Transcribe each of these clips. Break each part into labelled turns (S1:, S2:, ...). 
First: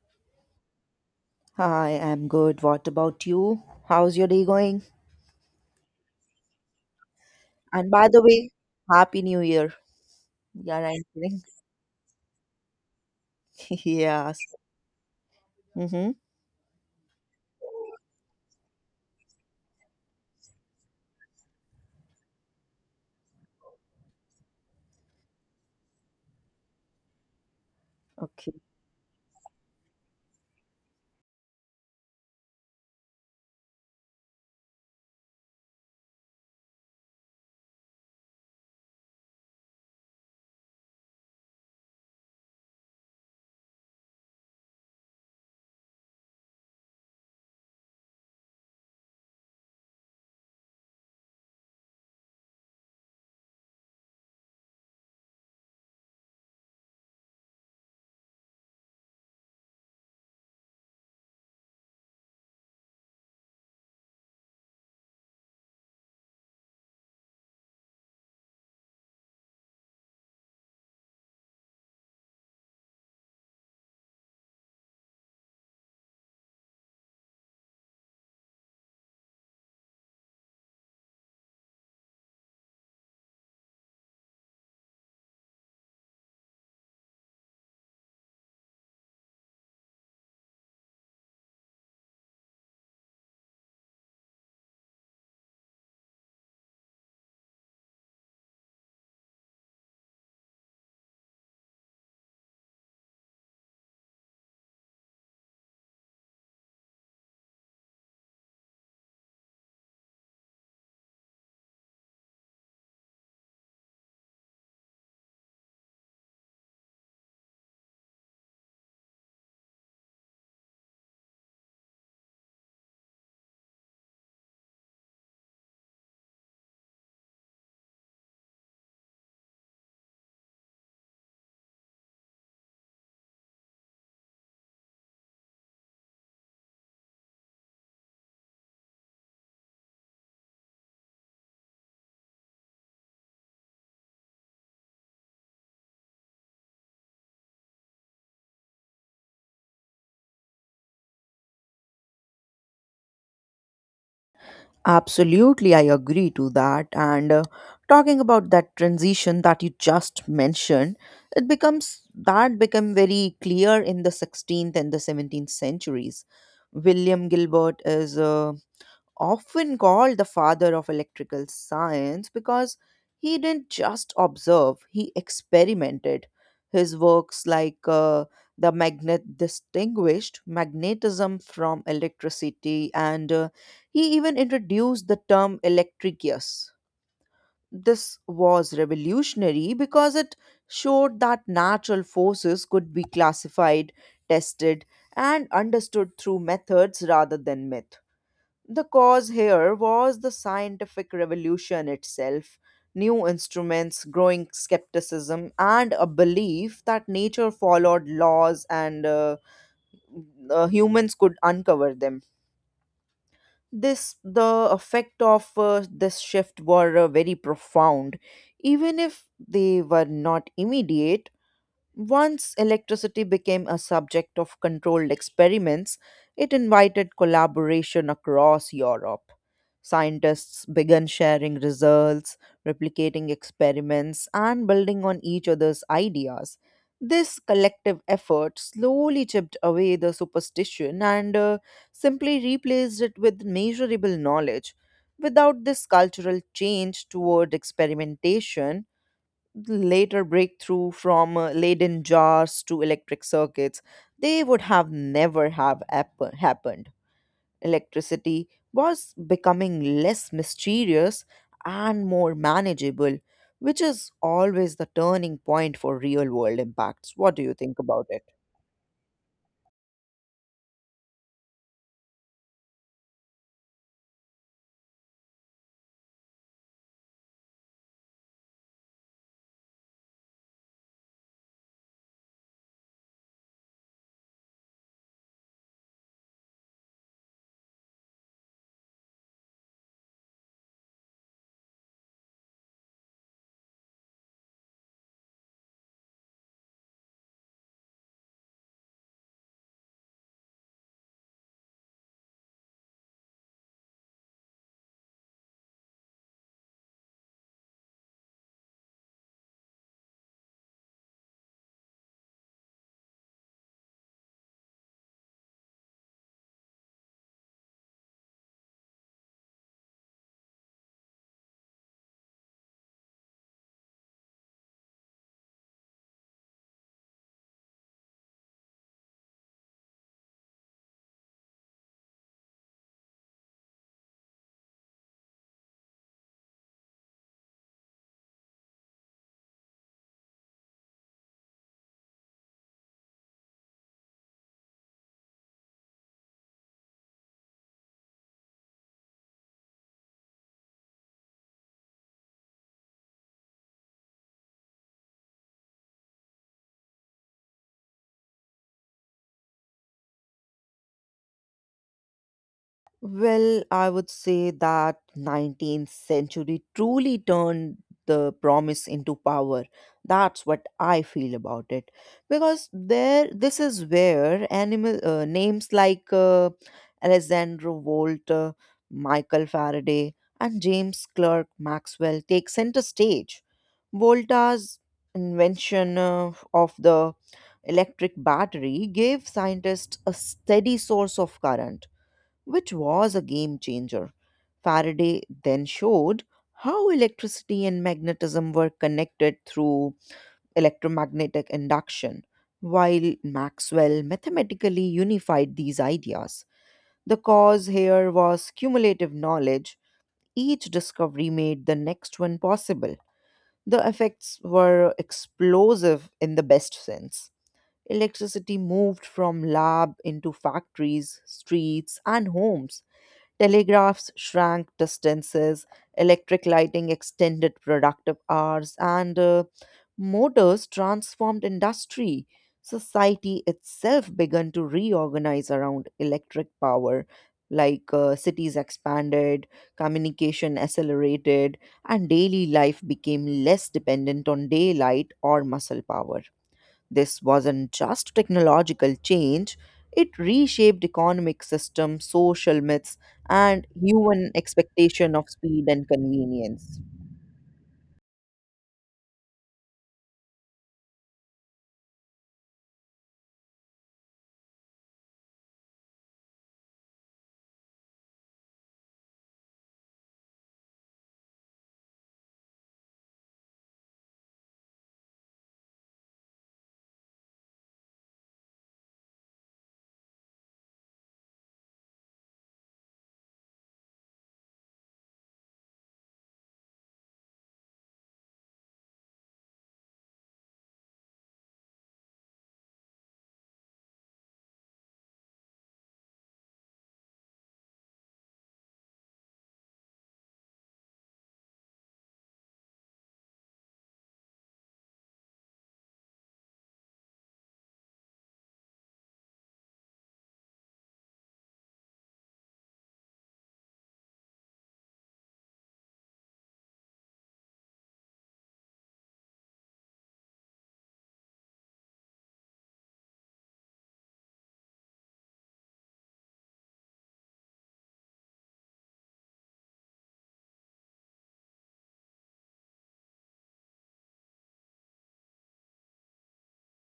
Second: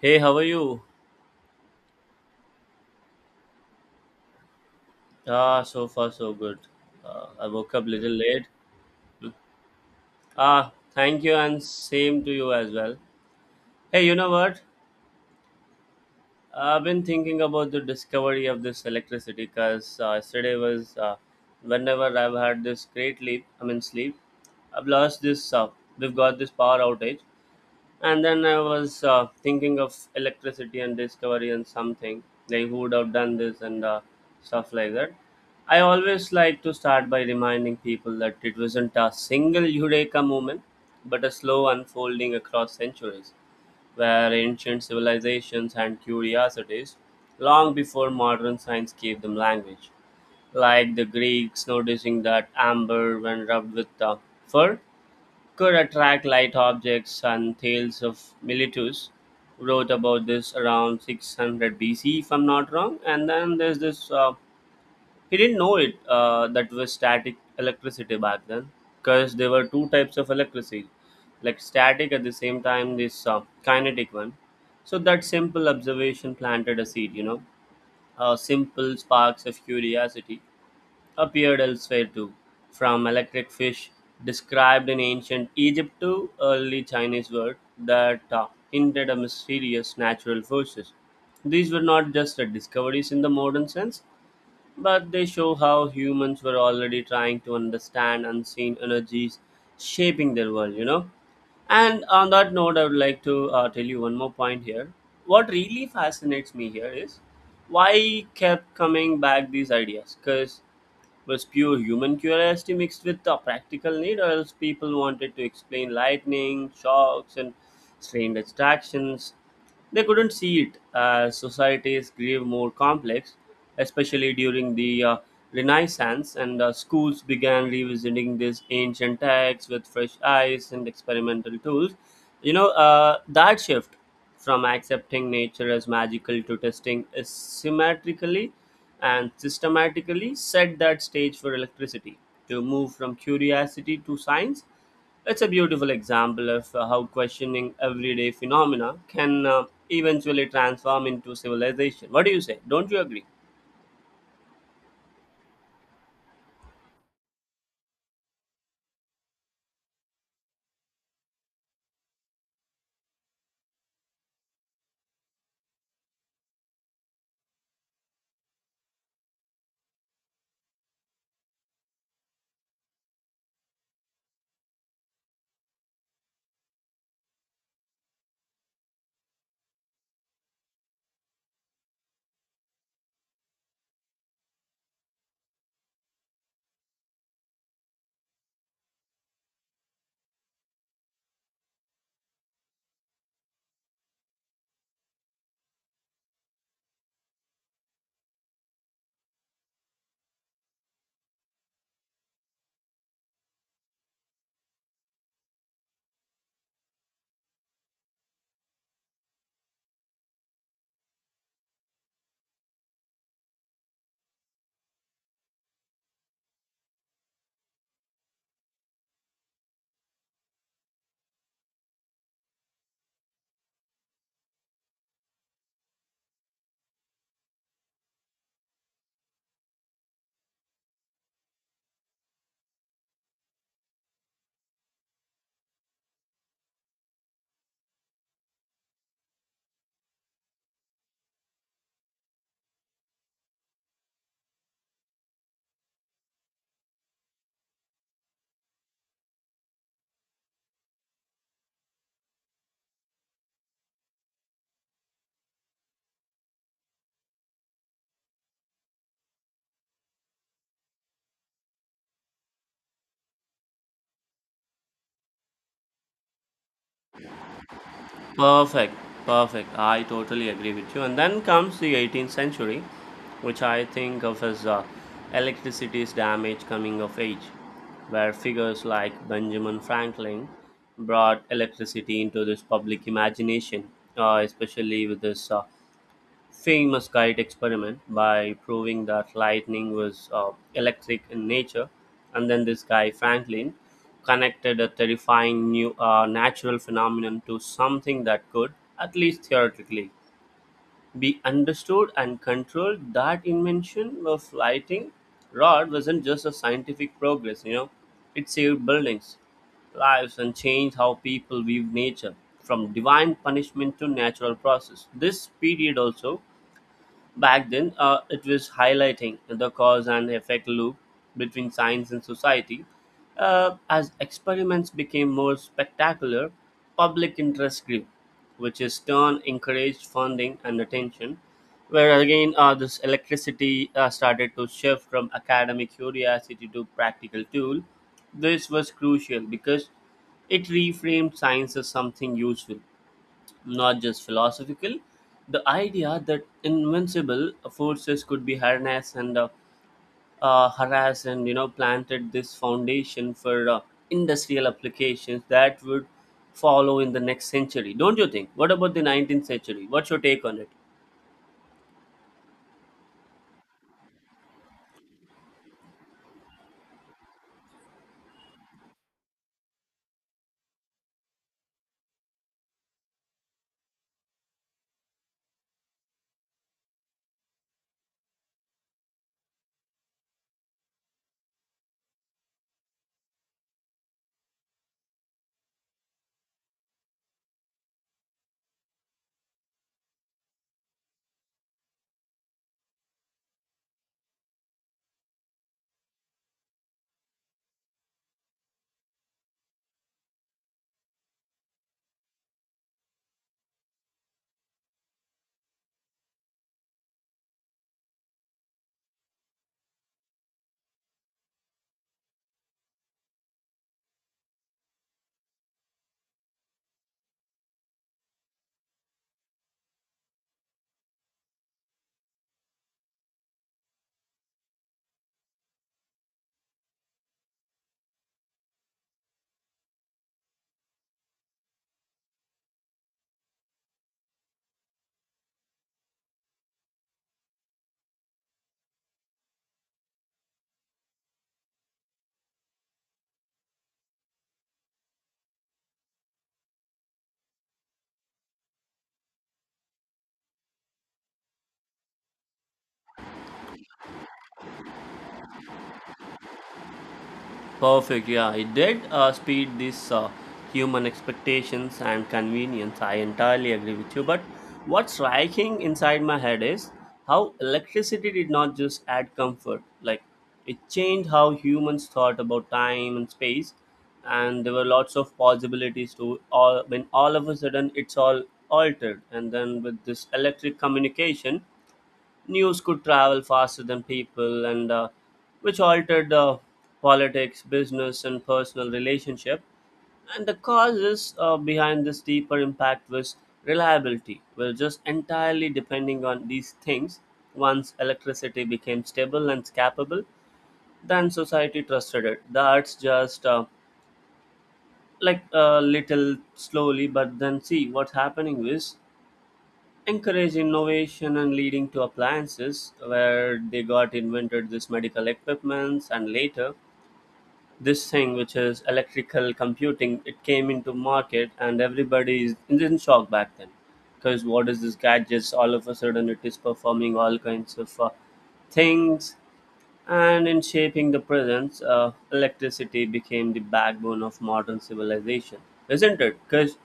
S1: Hey, how are you?
S2: Hi, I'm good. What about you? How's your day going?
S1: Ah, so far so good. I woke up a
S2: And by
S1: little
S2: the
S1: late.
S2: way, happy new year.
S1: Ah,
S2: Yeah, I'm
S1: thank you,
S2: kidding.
S1: and same to you as well. Hey, you know
S2: Yes.
S1: what?
S2: Mm-hmm.
S1: I've been thinking about the discovery of this electricity because yesterday was whenever I've had this great leap. I mean sleep. I've lost this. We've got this power outage, and then
S2: Okay.
S1: I was thinking of electricity and discovery and something like who would have done this and stuff like that. I always like to start by reminding people that it wasn't a single eureka moment, but a slow unfolding across centuries where ancient civilizations and curiosities, long before modern science gave them language, like the Greeks noticing that amber when rubbed with fur, could attract light objects. And tales of Miletus wrote about this around 600 BC, if I'm not wrong. And then there's this, he didn't know it, that was static electricity back then, because there were two types of electricity, like static, at the same time, this kinetic one. So that simple observation planted a seed, you know, simple sparks of curiosity appeared elsewhere too, from electric fish described in ancient Egypt to early Chinese words that hinted at mysterious natural forces. These were not just the discoveries in the modern sense, but they show how humans were already trying to understand unseen energies shaping their world, you know. And on that note, I would like to tell you one more point here. What really fascinates me here is why kept coming back these ideas, because was pure human curiosity mixed with a practical need, or else people wanted to explain lightning, shocks, and strange attractions. They couldn't see it. As societies grew more complex, especially during the Renaissance, and schools began revisiting these ancient texts with fresh eyes and experimental tools. You know, that shift from accepting nature as magical to testing is symmetrically and systematically set that stage for electricity to move from curiosity to science. It's a beautiful example of how questioning everyday phenomena can eventually transform into civilization. What do you say? Don't you agree?
S2: Absolutely, I agree to that. And Talking about that transition that you just mentioned, it becomes that become very clear in the 16th and the 17th centuries. William Gilbert is often called the father of electrical science because he didn't just observe, he experimented. His works, like the magnet, distinguished magnetism from electricity, and he even introduced the term electricus. This was revolutionary because it showed that natural forces could be classified, tested, and understood through methods rather than myth. The cause here was the scientific revolution itself: new instruments, growing skepticism, and a belief that nature followed laws, and humans could uncover them. This the effect of this shift were very profound, even if they were not immediate. Once electricity became a subject of controlled experiments, it invited collaboration across Europe. Scientists began sharing results, replicating experiments, and building on each other's ideas. This collective effort slowly chipped away the superstition and simply replaced it with measurable knowledge. Without this cultural change toward experimentation, later breakthrough from Leyden jars to electric circuits, they would have never have app- happened. Electricity was becoming less mysterious and more manageable, which is always the turning point for real world impacts. What do you think about it?
S1: Perfect, perfect. I totally agree with you. And then comes the 18th century, which I think of as electricity's damage coming of age, where figures like Benjamin Franklin brought electricity into this public imagination, especially with this. Famous kite experiment by proving that lightning was electric in nature. And then this guy, Franklin, connected a terrifying new natural phenomenon to something that could, at least theoretically, be understood and controlled. That invention of lighting rod wasn't just a scientific progress, you know, it saved buildings, lives, and changed how people view nature from divine punishment to natural process. This period also, back then, it was highlighting the cause and effect loop between science and society. As experiments became more spectacular, public interest grew, which in turn encouraged funding and attention. Where again, this electricity started to shift from academic curiosity to practical tool. This was crucial because it reframed science as something useful, not just philosophical. The idea that invincible forces could be harnessed and harassed, and planted this foundation for industrial applications that would follow in the next century. Don't you think? What about the 19th century? What's your take on it?
S2: Well, I would say that 19th century truly turned the promise into power. That's what I feel about it. Because there this is where animal names like Alexander Volt, Michael Faraday and James Clerk Maxwell take center stage. Volta's invention of the electric battery gave scientists a steady source of current, which was a game changer. Faraday then showed how electricity and magnetism were connected through electromagnetic induction, while Maxwell mathematically unified these ideas. The cause here was cumulative knowledge; each discovery made the next one possible. The effects were explosive in the best sense. Electricity moved from lab into factories, streets, and homes. Telegraphs shrank distances, electric lighting extended productive hours, and motors transformed industry. Society itself began to reorganize around electric power. Like cities expanded, communication accelerated, and daily life became less dependent on daylight or muscle power. This wasn't just technological change, it reshaped economic systems, social myths, and human expectation of speed and convenience.
S1: Perfect. Yeah, it did speed this human expectations and convenience. I entirely agree with you. But what's striking inside my head is how electricity did not just add comfort. Like, it changed how humans thought about time and space, and there were lots of possibilities to all, when all of a sudden it's all altered. And then with this electric communication, news could travel faster than people, and which altered politics, business and personal relationship. And the causes behind this deeper impact was reliability. We're just entirely depending on these things. Once electricity became stable and scapable, then society trusted it. That's just like a little slowly, but then see what's happening is encourage innovation and leading to appliances where they got invented, this medical equipments, and later this thing which is electrical computing, it came into market and everybody is in shock back then, because what is this gadgets, all of a sudden it is performing all kinds of things. And in shaping the presence, electricity became the backbone of modern civilization, isn't it? Because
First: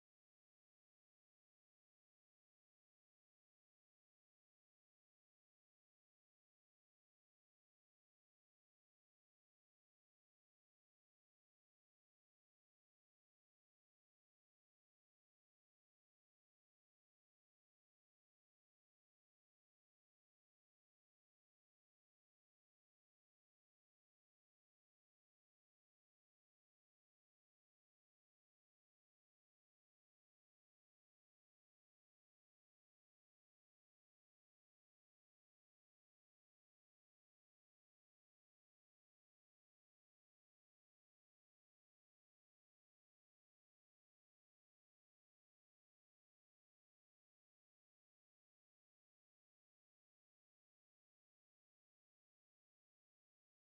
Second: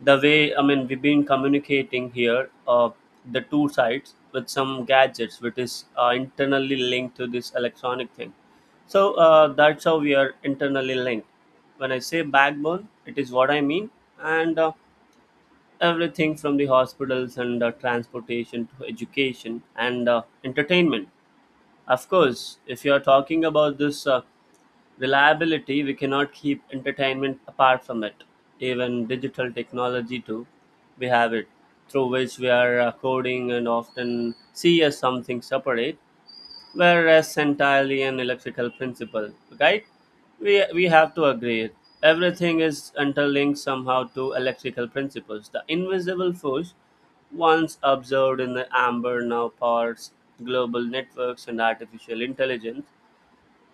S1: the way, I mean, we've been communicating here, the two sides with some gadgets, which is internally linked to this electronic thing. So that's how we are internally linked. When I say backbone, it is what I mean, and everything from the hospitals and transportation to education and entertainment, of course, if you are talking about this reliability, we cannot keep entertainment apart from it. Even digital technology, too, we have it, through which we are coding, and often see as something separate, whereas entirely an electrical principle, right? We have to agree. Everything is interlinked somehow to electrical principles. The invisible force, once observed in the amber, now powers global networks and artificial intelligence.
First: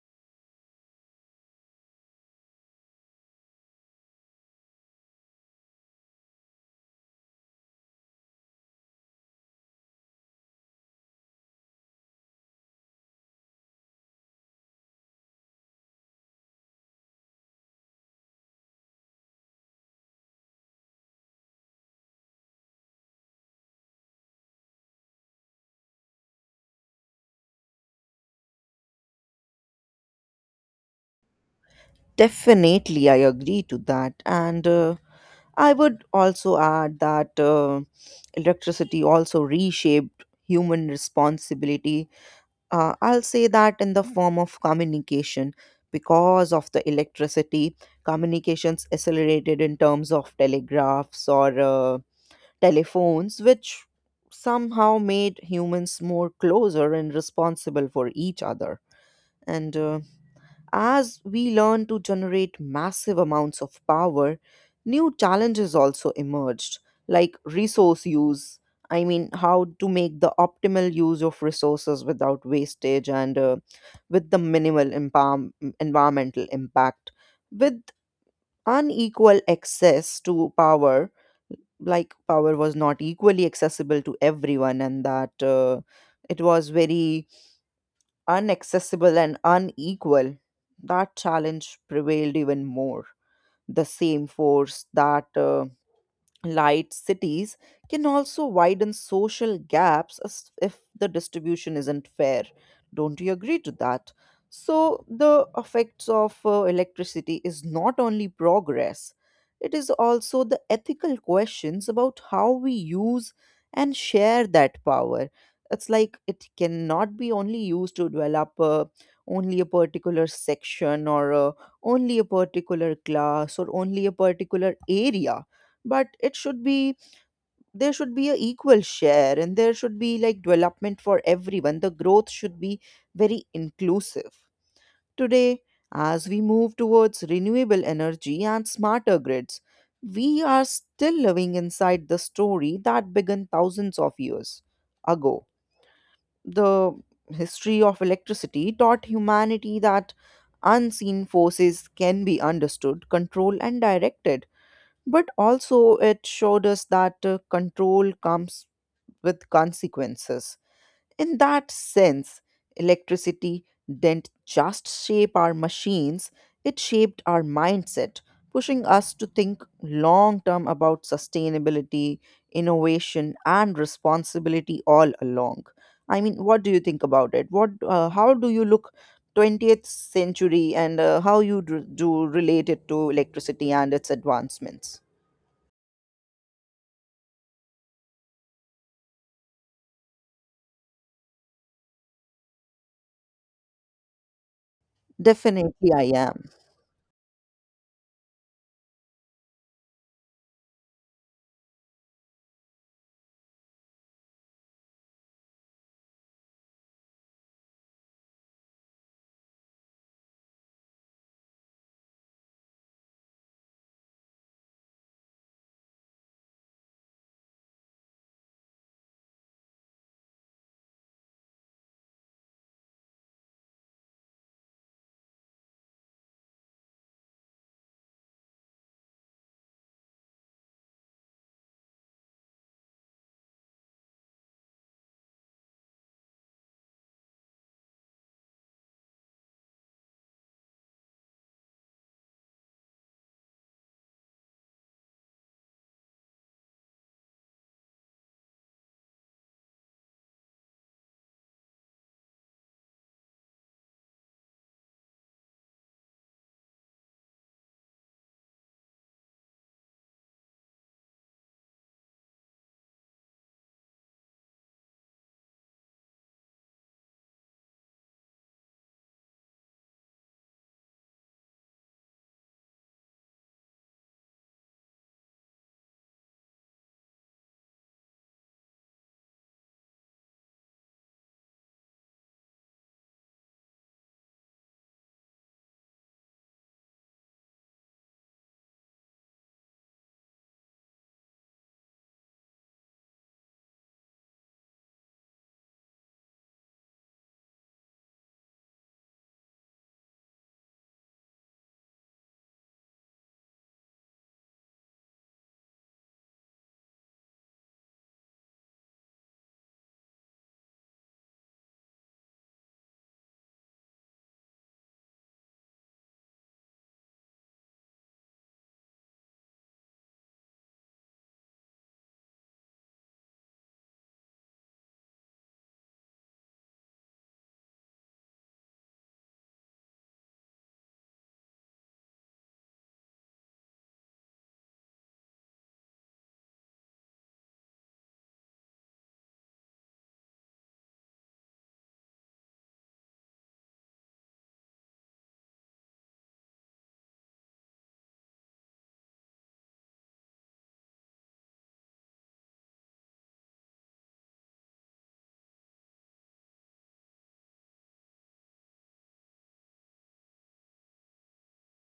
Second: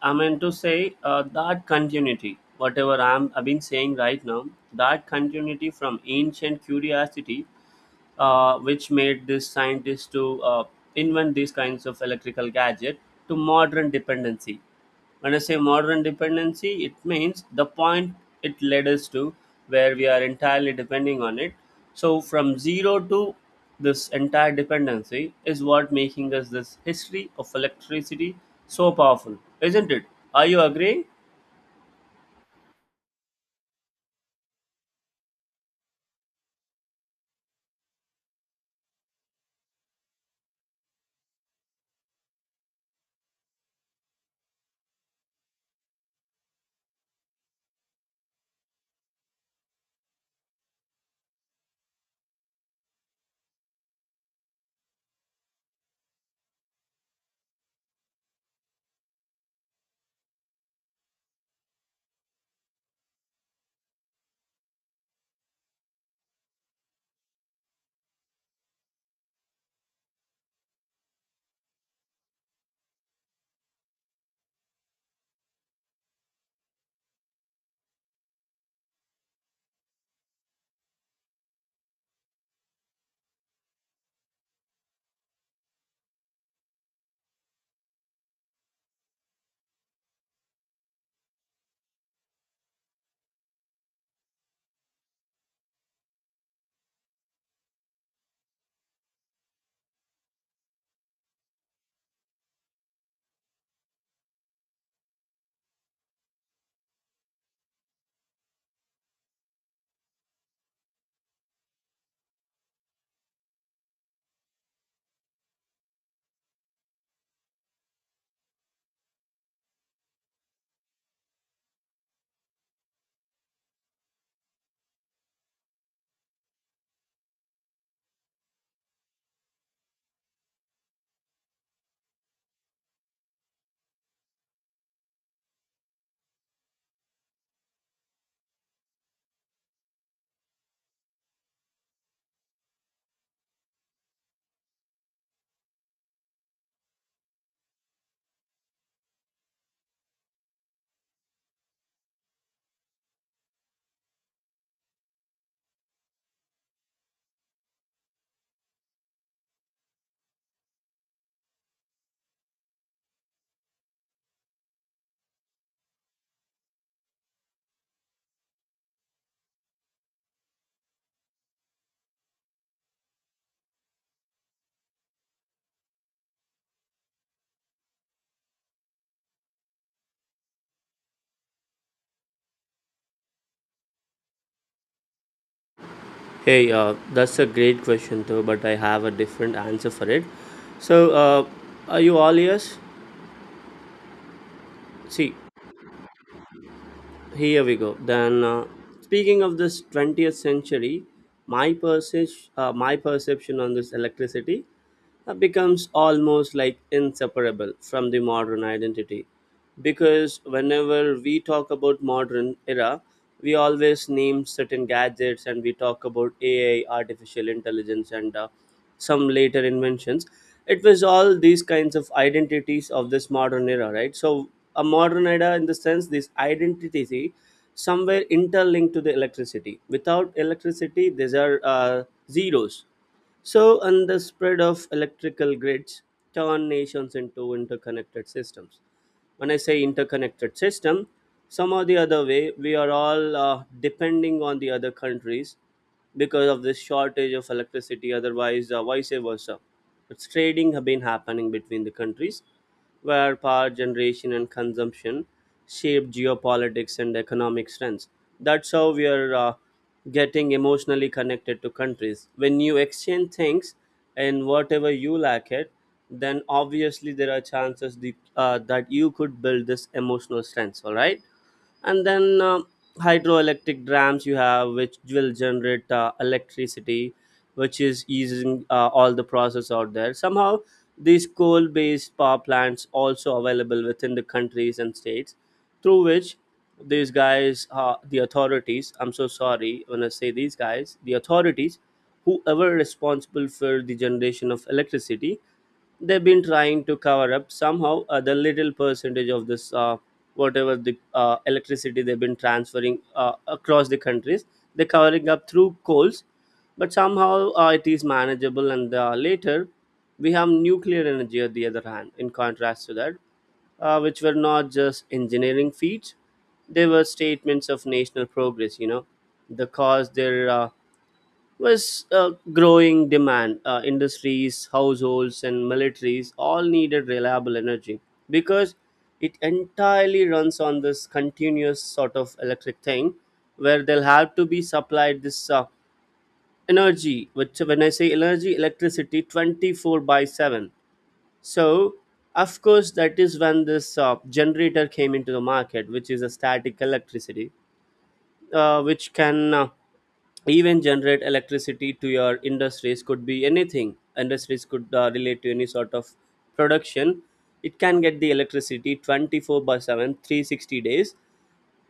S1: I mean to say that continuity, whatever I've been saying right now, that continuity from ancient curiosity, which made this scientist to invent these kinds of electrical gadget, to modern dependency. When I say modern dependency, it means the point it led us to, where we are entirely depending on it. So from zero to this entire dependency is what making us this history of electricity so powerful, isn't it? Are you agreeing?
S2: Definitely, I agree to that. And I would also add that electricity also reshaped human responsibility. I'll say that in the form of communication. Because of the electricity, communications accelerated in terms of telegraphs or telephones, which somehow made humans more closer and responsible for each other. And As we learn to generate massive amounts of power, new challenges also emerged, like resource use. I mean, how to make the optimal use of resources without wastage and with the minimal environmental impact. With unequal access to power, like power was not equally accessible to everyone, and that it was very unaccessible and unequal, that challenge prevailed even more. The same force that light cities can also widen social gaps, as- if the distribution isn't fair. Don't you agree to that? So, the effects of electricity is not only progress, it is also the ethical questions about how we use and share that power. It's like it cannot be only used to develop only a particular section, or only a particular class, or only a particular area, but it should be, there should be a equal share, and there should be like development for everyone. The growth should be very inclusive. Today, as we move towards renewable energy and smarter grids, we are still living inside the story that began thousands of years ago. The history of electricity taught humanity that unseen forces can be understood, controlled, and directed, but also, it showed us that control comes with consequences. In that sense, electricity didn't just shape our machines, it shaped our mindset, pushing us to think long term about sustainability, innovation, and responsibility all along. I mean, what do you think about it? What, how do you look 20th century, and how you do relate it to electricity and its advancements?
S1: Hey, that's a great question though, but I have a different answer for it. So, are you all ears? See,
S2: Definitely, I am.
S1: here we go. Then, speaking of this 20th century, my, my perception on this electricity becomes almost like inseparable from the modern identity, because whenever we talk about modern era, we always name certain gadgets and we talk about ai, artificial intelligence, and some later inventions. It was all these kinds of identities of this modern era, right? So a modern era in the sense, this identity somewhere interlinked to the electricity. Without electricity, these are zeros. So, and the spread of electrical grids turn nations into interconnected systems. When I say interconnected system, some or the other way, we are all depending on the other countries because of this shortage of electricity, otherwise, vice versa. It's trading have been happening between the countries where power generation and consumption shape geopolitics and economic trends. That's how we are getting emotionally connected to countries. When you exchange things and whatever you lack it, then obviously there are chances that you could build this emotional strength. All right. And then hydroelectric dams you have which will generate electricity, which is easing all the process out there somehow. These coal based power plants also available within the countries and states, through which these guys, the authorities, I'm so sorry, when I say these guys the authorities, whoever responsible for the generation of electricity, they've been trying to cover up somehow the little percentage of this, whatever the electricity they've been transferring across the countries, they're covering up through coals. But somehow it is manageable. And later we have nuclear energy on the other hand, in contrast to that, which were not just engineering feats, they were statements of national progress, you know. The cause their was a growing demand. Industries, households, and militaries all needed reliable energy, because it entirely runs on this continuous sort of electric thing, where they'll have to be supplied this energy, which when I say energy, electricity 24 by 7. So, of course, that is when this generator came into the market, which is a static electricity, which can. Even generate electricity to your industries. Could be anything. Industries could relate to any sort of production. It can get the electricity 24 by 7, 360 days,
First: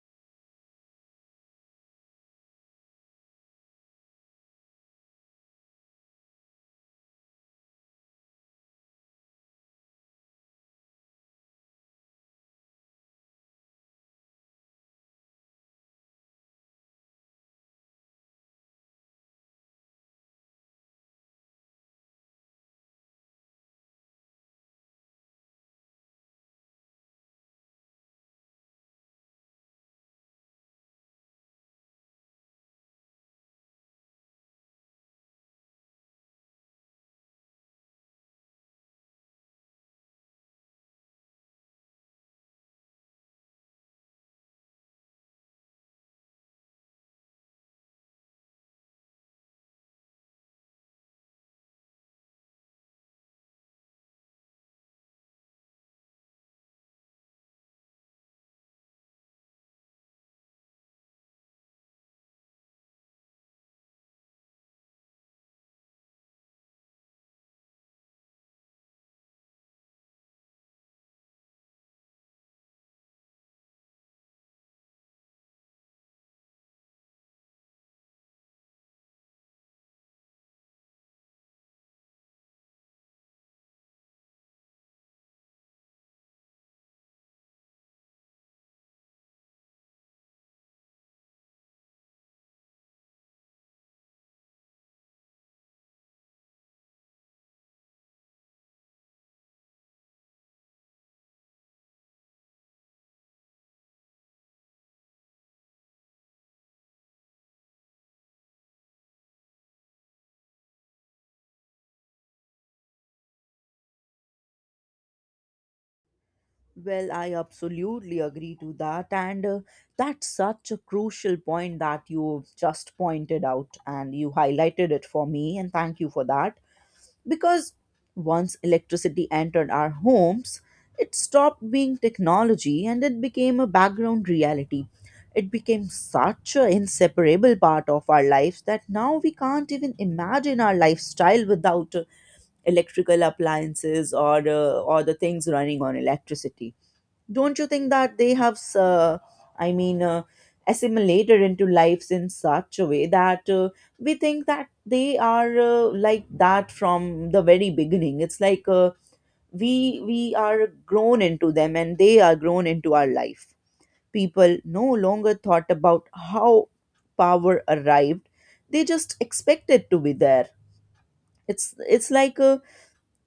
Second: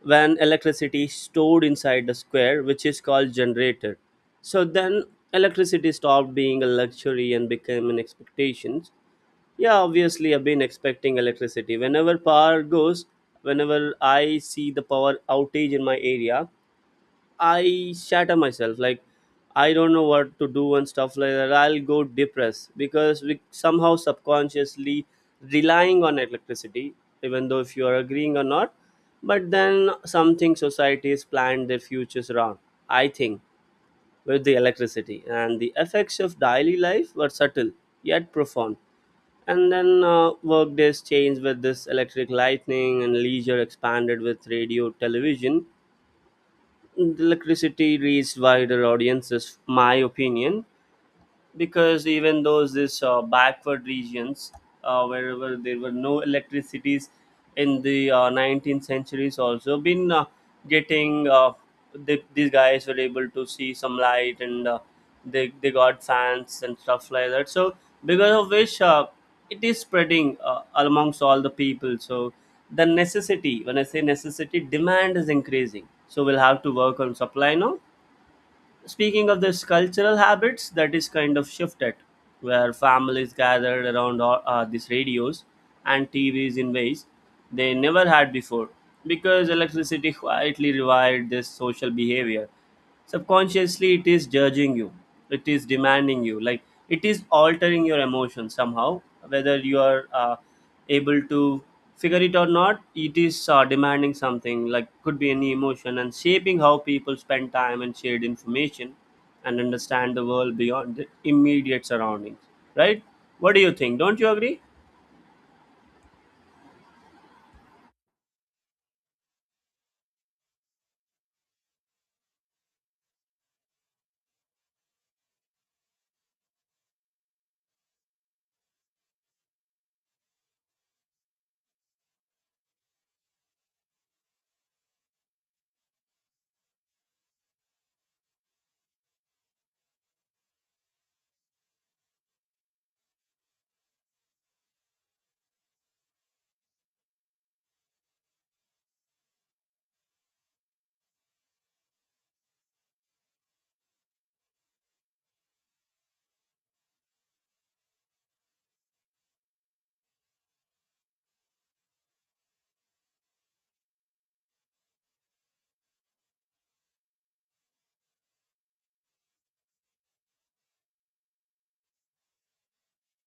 S1: when electricity is stored inside the square, which is called generator. So then electricity stopped being a luxury and became an expectation. Yeah, obviously, I've been expecting electricity. Whenever power goes, whenever I see the power outage in my area, I shatter myself. Like, I don't know what to do and stuff like that. I'll go depressed because we somehow subconsciously relying on electricity, even though if you are agreeing or not. But then something societies planned their futures around. I think with the electricity and the effects of daily life were subtle yet profound. And then work days changed with this electric lightning, and leisure expanded with radio, television. Electricity reached wider audiences, my opinion, because even those this backward regions, wherever there were no electricities in the 19th centuries, also been getting these guys were able to see some light, and they got fans and stuff like that. So because of which it is spreading amongst all the people. So the necessity, when I say necessity, demand is increasing, so we'll have to work on supply now. Speaking of this cultural habits, that is kind of shifted, where families gathered around all, these radios and TVs in ways they never had before, because electricity quietly revived this social behavior. Subconsciously, it is judging you, it is demanding you, like it is altering your emotions somehow, whether you are. Able to figure it or not. It is demanding something, like could be any emotion, and shaping how people spend time and shared information and understand the world beyond the immediate surroundings, right? What do you think? Don't you agree?
S2: Well, I absolutely agree to that. And That's such a crucial point that you just pointed out and you highlighted it for me. And thank you for that. Because once electricity entered our homes, it stopped being technology and it became a background reality. It became such an inseparable part of our lives that now we can't even imagine our lifestyle without electrical appliances or or the things running on electricity. Don't you think that they have, uh, I mean, assimilated into lives in such a way that we think that they are like that from the very beginning? It's like we we are grown into them and they are grown into our life. People no longer thought about how power arrived, they just expected to be there. It's like a,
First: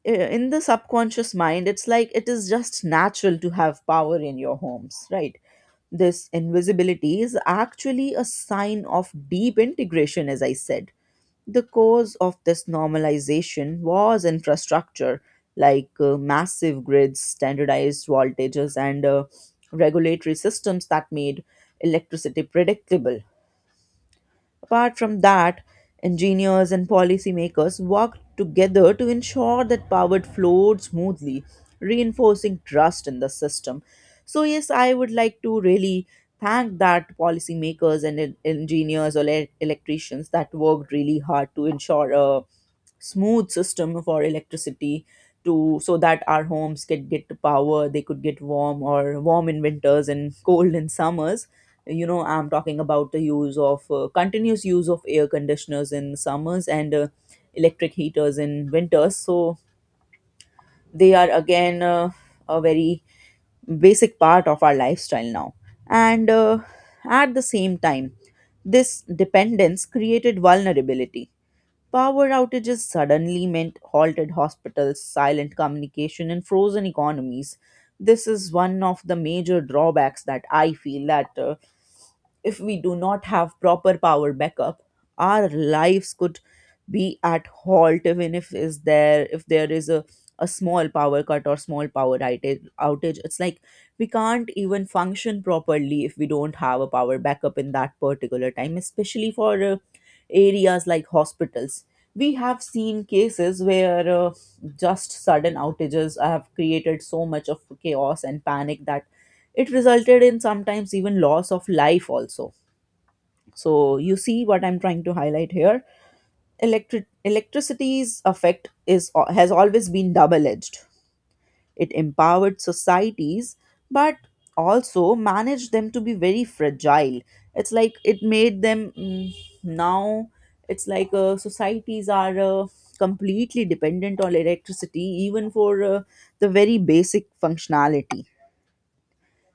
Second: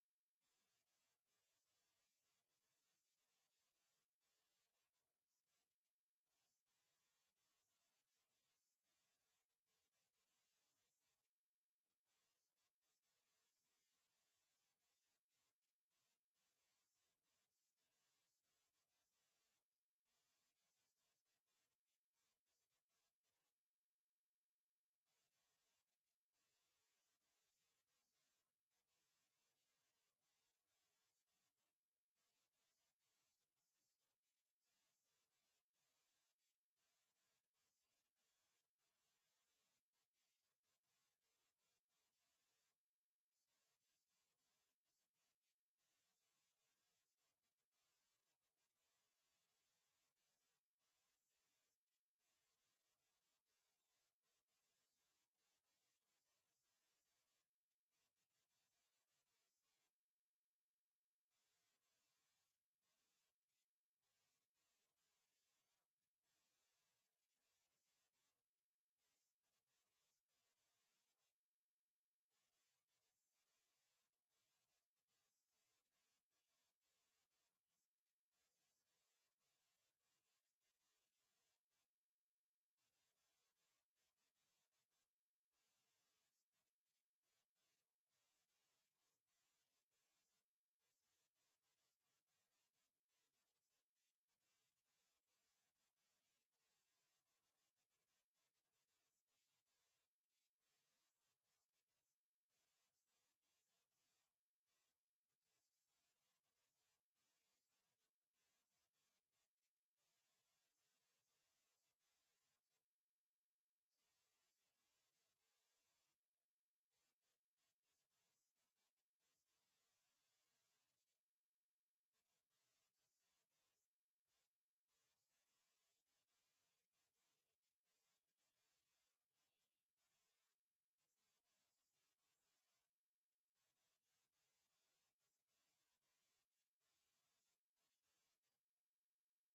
S2: in the subconscious mind, it's like it is just natural to have power in your homes, right? This invisibility is actually a sign of deep integration. As I said, the cause of this normalization was infrastructure, like massive grids, standardized voltages, and regulatory systems that made electricity predictable. Apart from that, engineers and policymakers work together to ensure that power flowed smoothly, reinforcing trust in the system. So, yes, I would like to really thank that policymakers and engineers or electricians that worked really hard to ensure a smooth system for electricity, to, so that our homes could get power. They could get warm in winters and cold in summers. You know, I'm talking about the use of continuous use of air conditioners in summers and electric heaters in winters. So they are again a very basic part of our lifestyle now. And At the same time, this dependence created vulnerability. Power outages suddenly meant halted hospitals, silent communication, and frozen economies. This is one of the major drawbacks that I feel, that if we do not have proper power backup, our lives could be at halt. Even if is there, if there is a small power cut or small power outage. It's like we can't even function properly if we don't have a power backup in that particular time, especially for areas like hospitals. We have seen cases where just sudden outages have created so much of chaos and panic that it resulted in sometimes even loss of life also. So you see what I'm trying to highlight here. Electricity's effect is has always been double-edged. It empowered societies, but also managed them to be very fragile. It's like it made them, now. It's like societies are completely dependent on electricity, even for the very basic functionality,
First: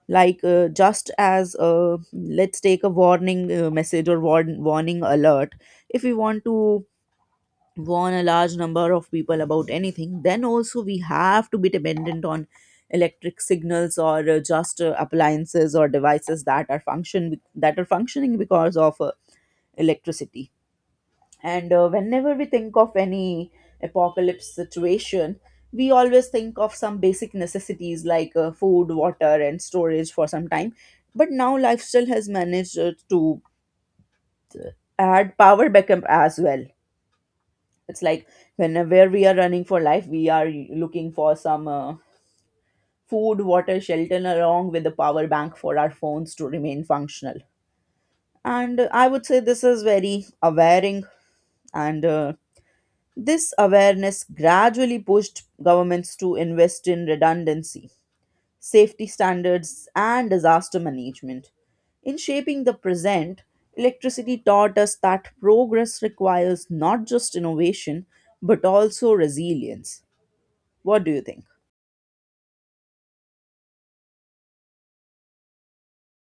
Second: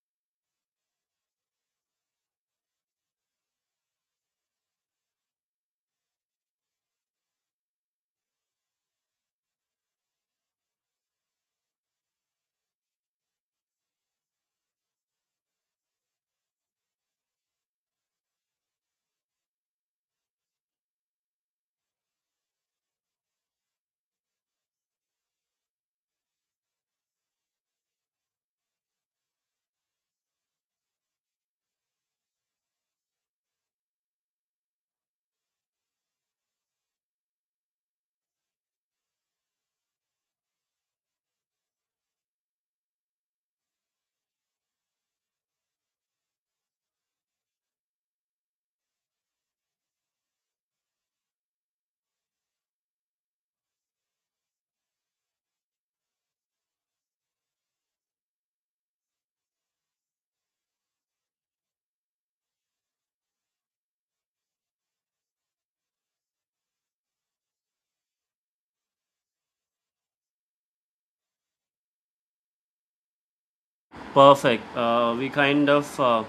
S2: like just as let's take a warning message or warning alert. If we want to warn a large number of people about anything, then also we have to be dependent on electric signals or just appliances or devices that are functioning because of electricity. And Whenever we think of any apocalypse situation, we always think of some basic necessities, like food, water, and storage for some time. But now lifestyle has managed to add power backup as well. It's like whenever we are running for life, we are looking for some food, water, shelter, along with the power bank for our phones to remain functional. And I would say this is very awareing and this awareness gradually pushed governments to invest in redundancy, safety standards, and disaster management. In shaping the present, electricity taught us that progress requires not just innovation but also resilience. What do you think?
S1: Perfect. We kind of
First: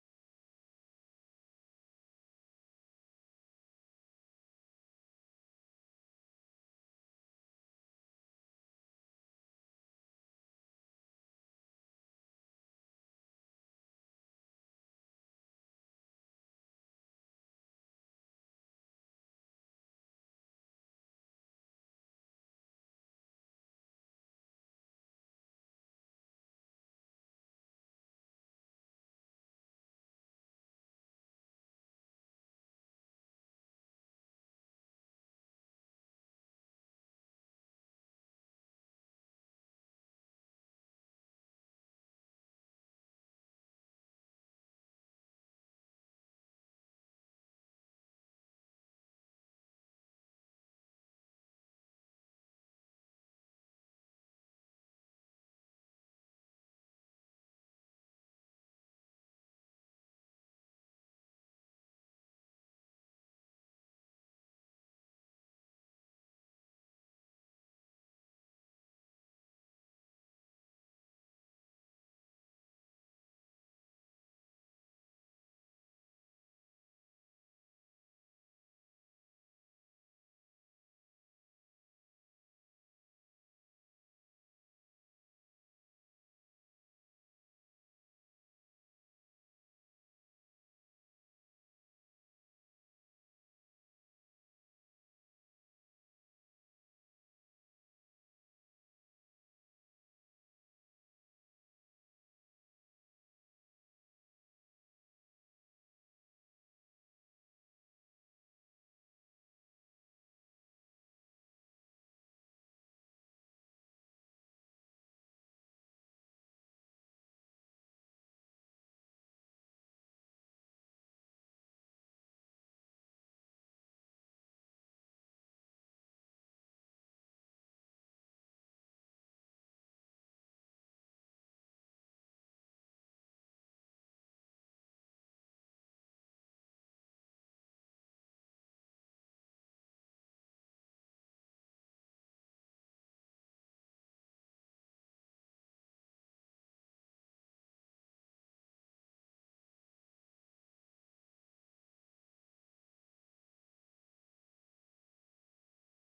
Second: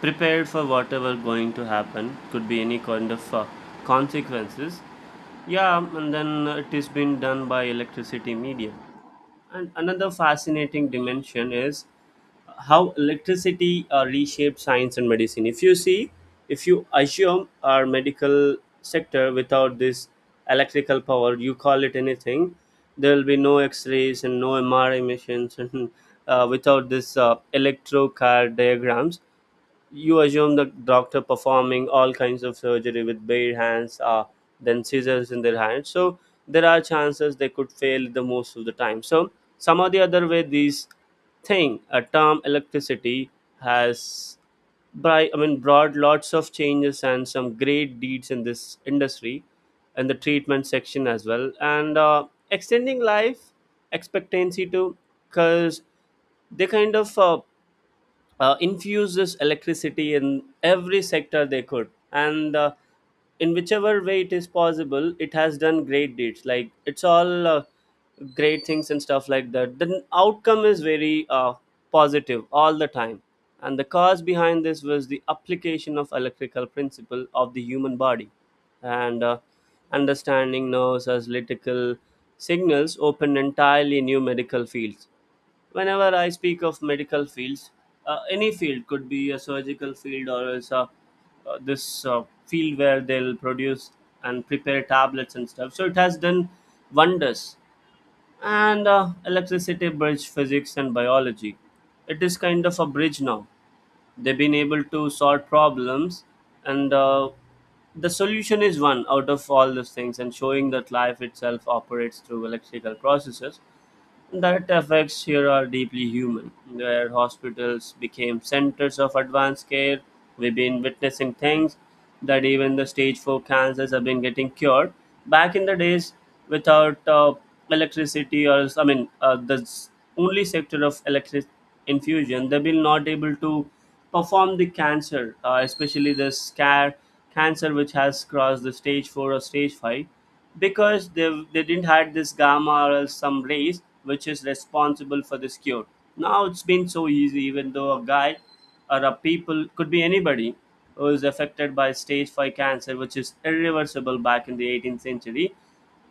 S1: prepared for whatever going to happen, could be any kind of consequences. Yeah, and then it is being done by electricity media. And another fascinating dimension is how electricity reshaped science and medicine. If you see, if you assume our medical sector without this electrical power, you call it anything, there will be no X-rays and no MRI missions, and without this electrocard diagrams, you assume the doctor performing all kinds of surgery with bare hands, then scissors in their hands. So there are chances they could fail the most of the time. So some or the other way, these thing, a term electricity has, by I mean brought lots of changes and some great deeds in this industry and the treatment section as well, and extending life expectancy too, because they kind of infuse this electricity in every sector they could, and in whichever way it is possible, it has done great deeds, like it's all great things and stuff like that. The outcome is very positive all the time. And the cause behind this was the application of electrical principle of the human body, and understanding nerves as lytical signals opened entirely new medical fields. Whenever I speak of medical fields, any field could be a surgical field, or else a, this field where they'll produce and prepare tablets and stuff, so it has done wonders. And electricity bridge physics and biology. It is kind of a bridge now. They've been able to solve problems, and the solution is one out of all those things, and showing that life itself operates through electrical processes. That effects here are deeply human, where hospitals became centers of advanced care. We've been witnessing things that even the stage 4 cancers have been getting cured. Back in the days, without electricity, or I mean, only sector of electric infusion, they've been not able to perform the cancer, especially the scar cancer which has crossed the stage 4 or stage 5, because they didn't had this gamma or else some rays which is responsible for this cure. Now it's been so easy, even though a guy or a people, could be anybody, who is affected by stage 5 cancer which is irreversible back in the 18th century,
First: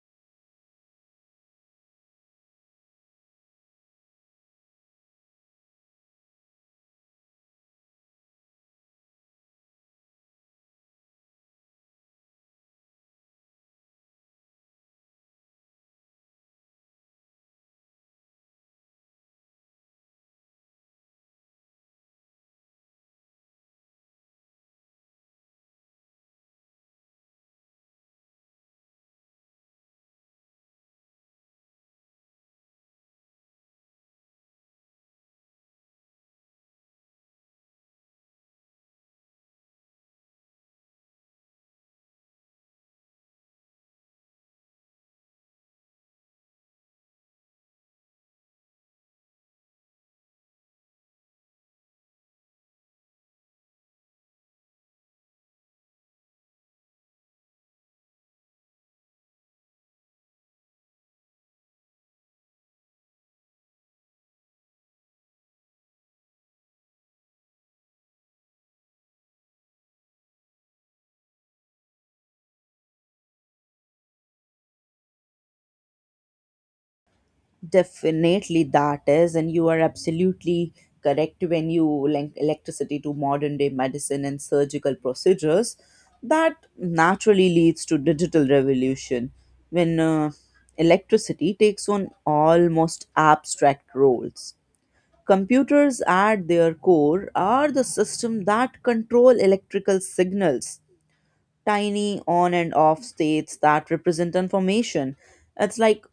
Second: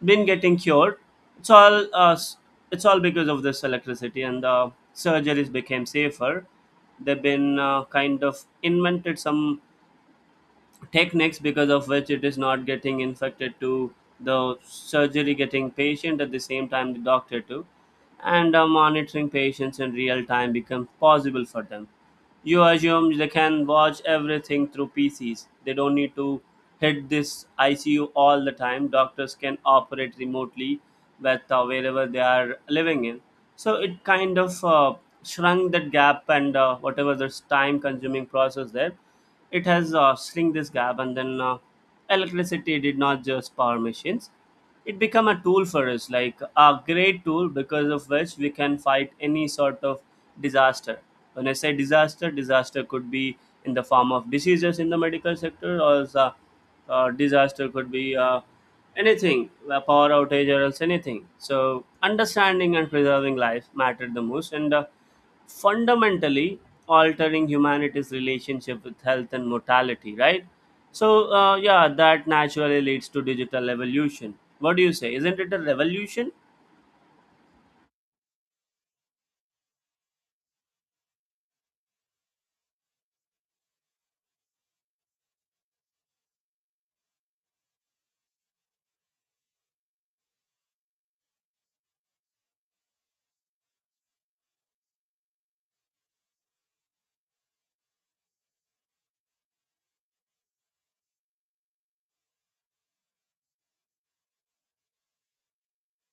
S1: been getting cured. it's all uh, s- it's all because of this electricity. And the surgeries became safer. They've been kind of invented some techniques because of which it is not getting infected to the surgery getting patient, at the same time the doctor too. And monitoring patients in real time become possible for them. You assume they can watch everything through PCs. They don't need to hit this ICU all the time. Doctors can operate remotely with wherever they are living in. So it kind of shrunk that gap, and whatever this time consuming process there, it has shrink this gap. And then electricity did not just power machines, it become a tool for us, like a great tool, because of which we can fight any sort of disaster. When I say disaster, disaster could be in the form of diseases in the medical sector, or the disaster could be anything, a power outage or else anything. So understanding and preserving life mattered the most, and fundamentally altering humanity's relationship with health and mortality, right? So, yeah, that naturally leads to digital evolution. What do you say? Isn't it a revolution?
S2: Definitely that is, and you are absolutely correct when you link electricity to modern day medicine and surgical procedures. That naturally leads to digital revolution when electricity takes on almost abstract roles. Computers at their core are the system that control electrical signals, tiny on and off states that represent information. It's like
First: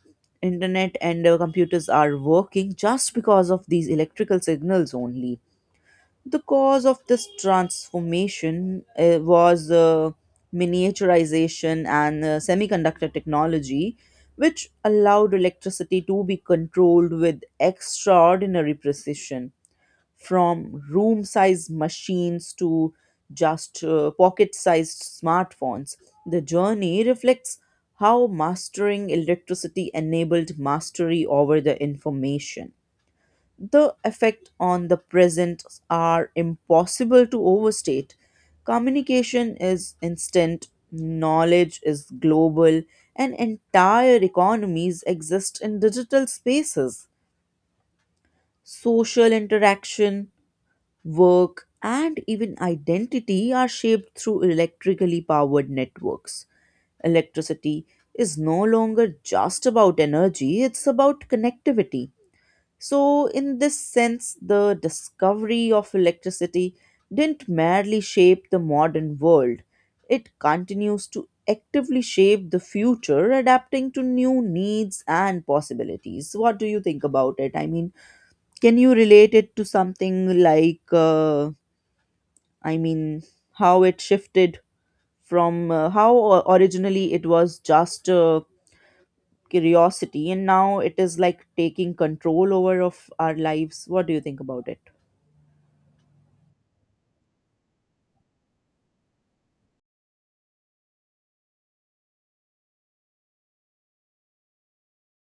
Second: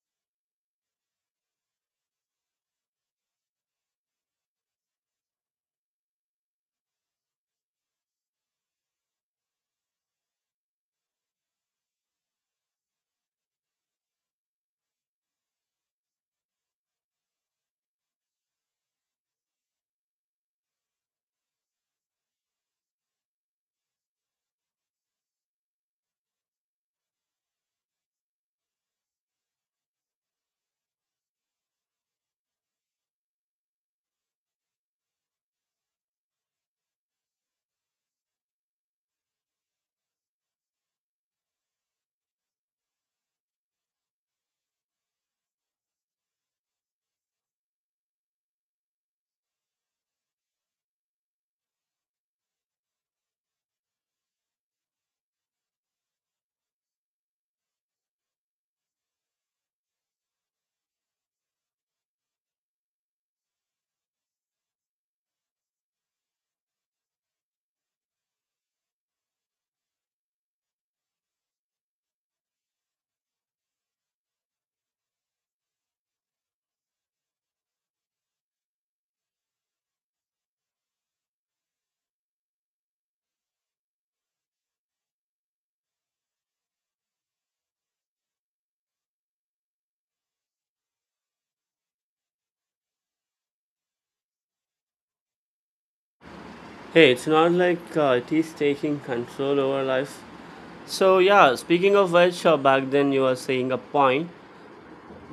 S2: internet and computers are working just because of these electrical signals only. The cause of this transformation was miniaturization and semiconductor technology, which allowed electricity to be controlled with extraordinary precision, from room sized machines to just pocket sized smartphones. The journey reflects how mastering electricity enabled mastery over the information. The effect on the present are impossible to overstate. Communication is instant, knowledge is global, and entire economies exist in digital spaces. Social interaction, work, and even identity are shaped through electrically powered networks. Electricity is no longer just about energy, it's about connectivity. So, in this sense, the discovery of electricity didn't merely shape the modern world, it continues to actively shape the future, adapting to new needs and possibilities. What do you think about it? I mean, can you relate it to something like? I mean, how it shifted from how originally it was just curiosity, and now it is like taking control over of our lives. What do you think about it?
S1: Hey, it's not like it is taking control over life. So, yeah, speaking of which, back then you were saying a point.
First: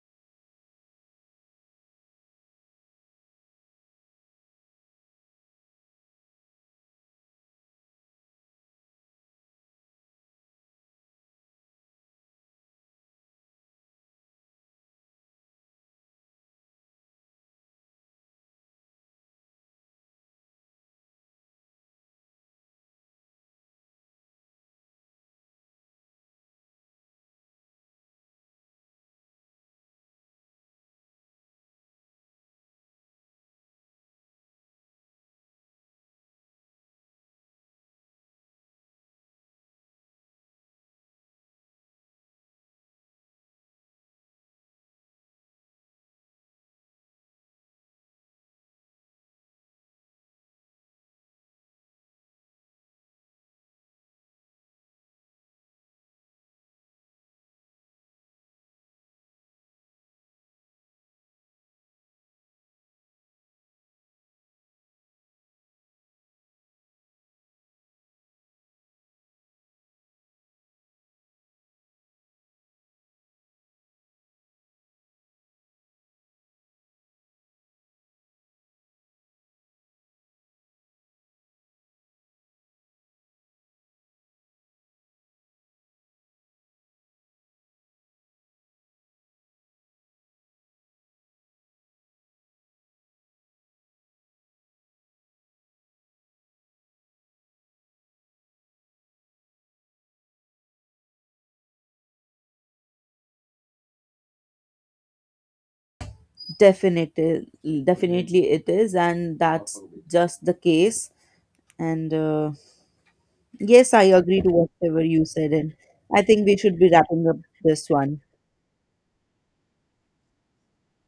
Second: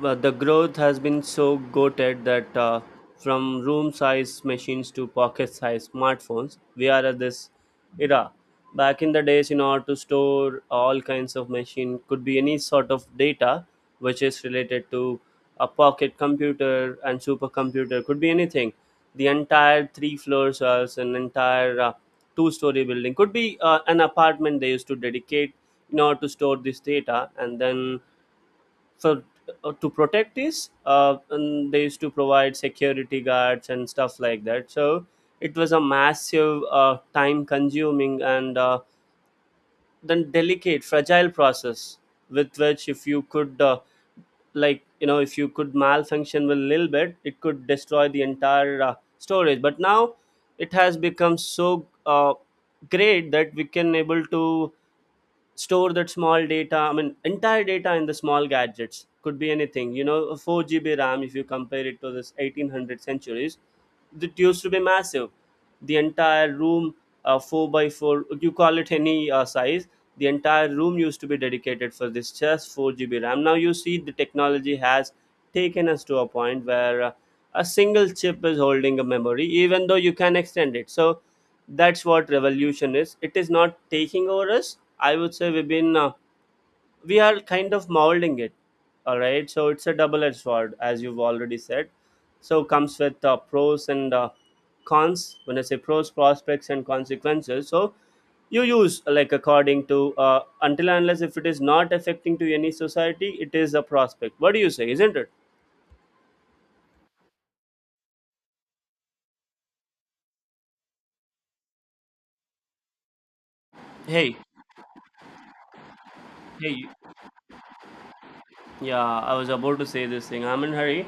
S1: Well, the growth has been so goated that from room-sized machines to pocket-sized smartphones, we are at this era. Back in the days, in order to store all kinds of machine, could be any sort of data which is related to a pocket computer and supercomputer, could be anything. The entire three floors, or an entire two-story building, could be an apartment they used to dedicate in order to store this data. And then, so to protect this and they used to provide security guards and stuff like that. So it was a massive, time consuming, and then delicate, fragile process, with which if you could like if you could malfunction with a little bit, it could destroy the entire storage. But now it has become so great that we can able to store that small data, I mean entire data, in the small gadgets, could be anything, a 4 GB ram if you compare it to this 1800 centuries, that used to be massive. The entire room, 4 by 4, you call it any size, the entire room used to be dedicated for this just 4 GB ram. Now you see the technology has taken us to a point where a single chip is holding a memory, even though you can extend it. So that's what revolution is. It is not taking over us, I would say. We are kind of molding it. All right, so it's a double edged sword, as you've already said. So comes with pros and cons. When I say pros, prospects and consequences. So you use, like, according to until and unless, if it is not affecting to any society, it is a prospect. What do you say, isn't it?
S2: Definitely, definitely it is, and that's just the case. And Yes, I
S1: Hey,
S2: agree to whatever you said, and I think we should
S1: hey.
S2: be wrapping up this one.
S1: Yeah, I was about to say this thing. I'm in hurry.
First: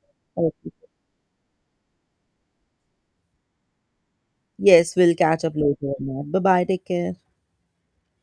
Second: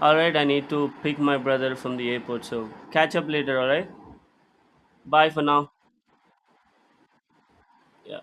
S1: All right, I need
S2: Okay.
S1: to pick my brother from the airport, so catch up later, all right?
S2: Yes, we'll
S1: Bye for
S2: catch up
S1: now.
S2: later on that. Bye bye. Take care.
S1: Yeah.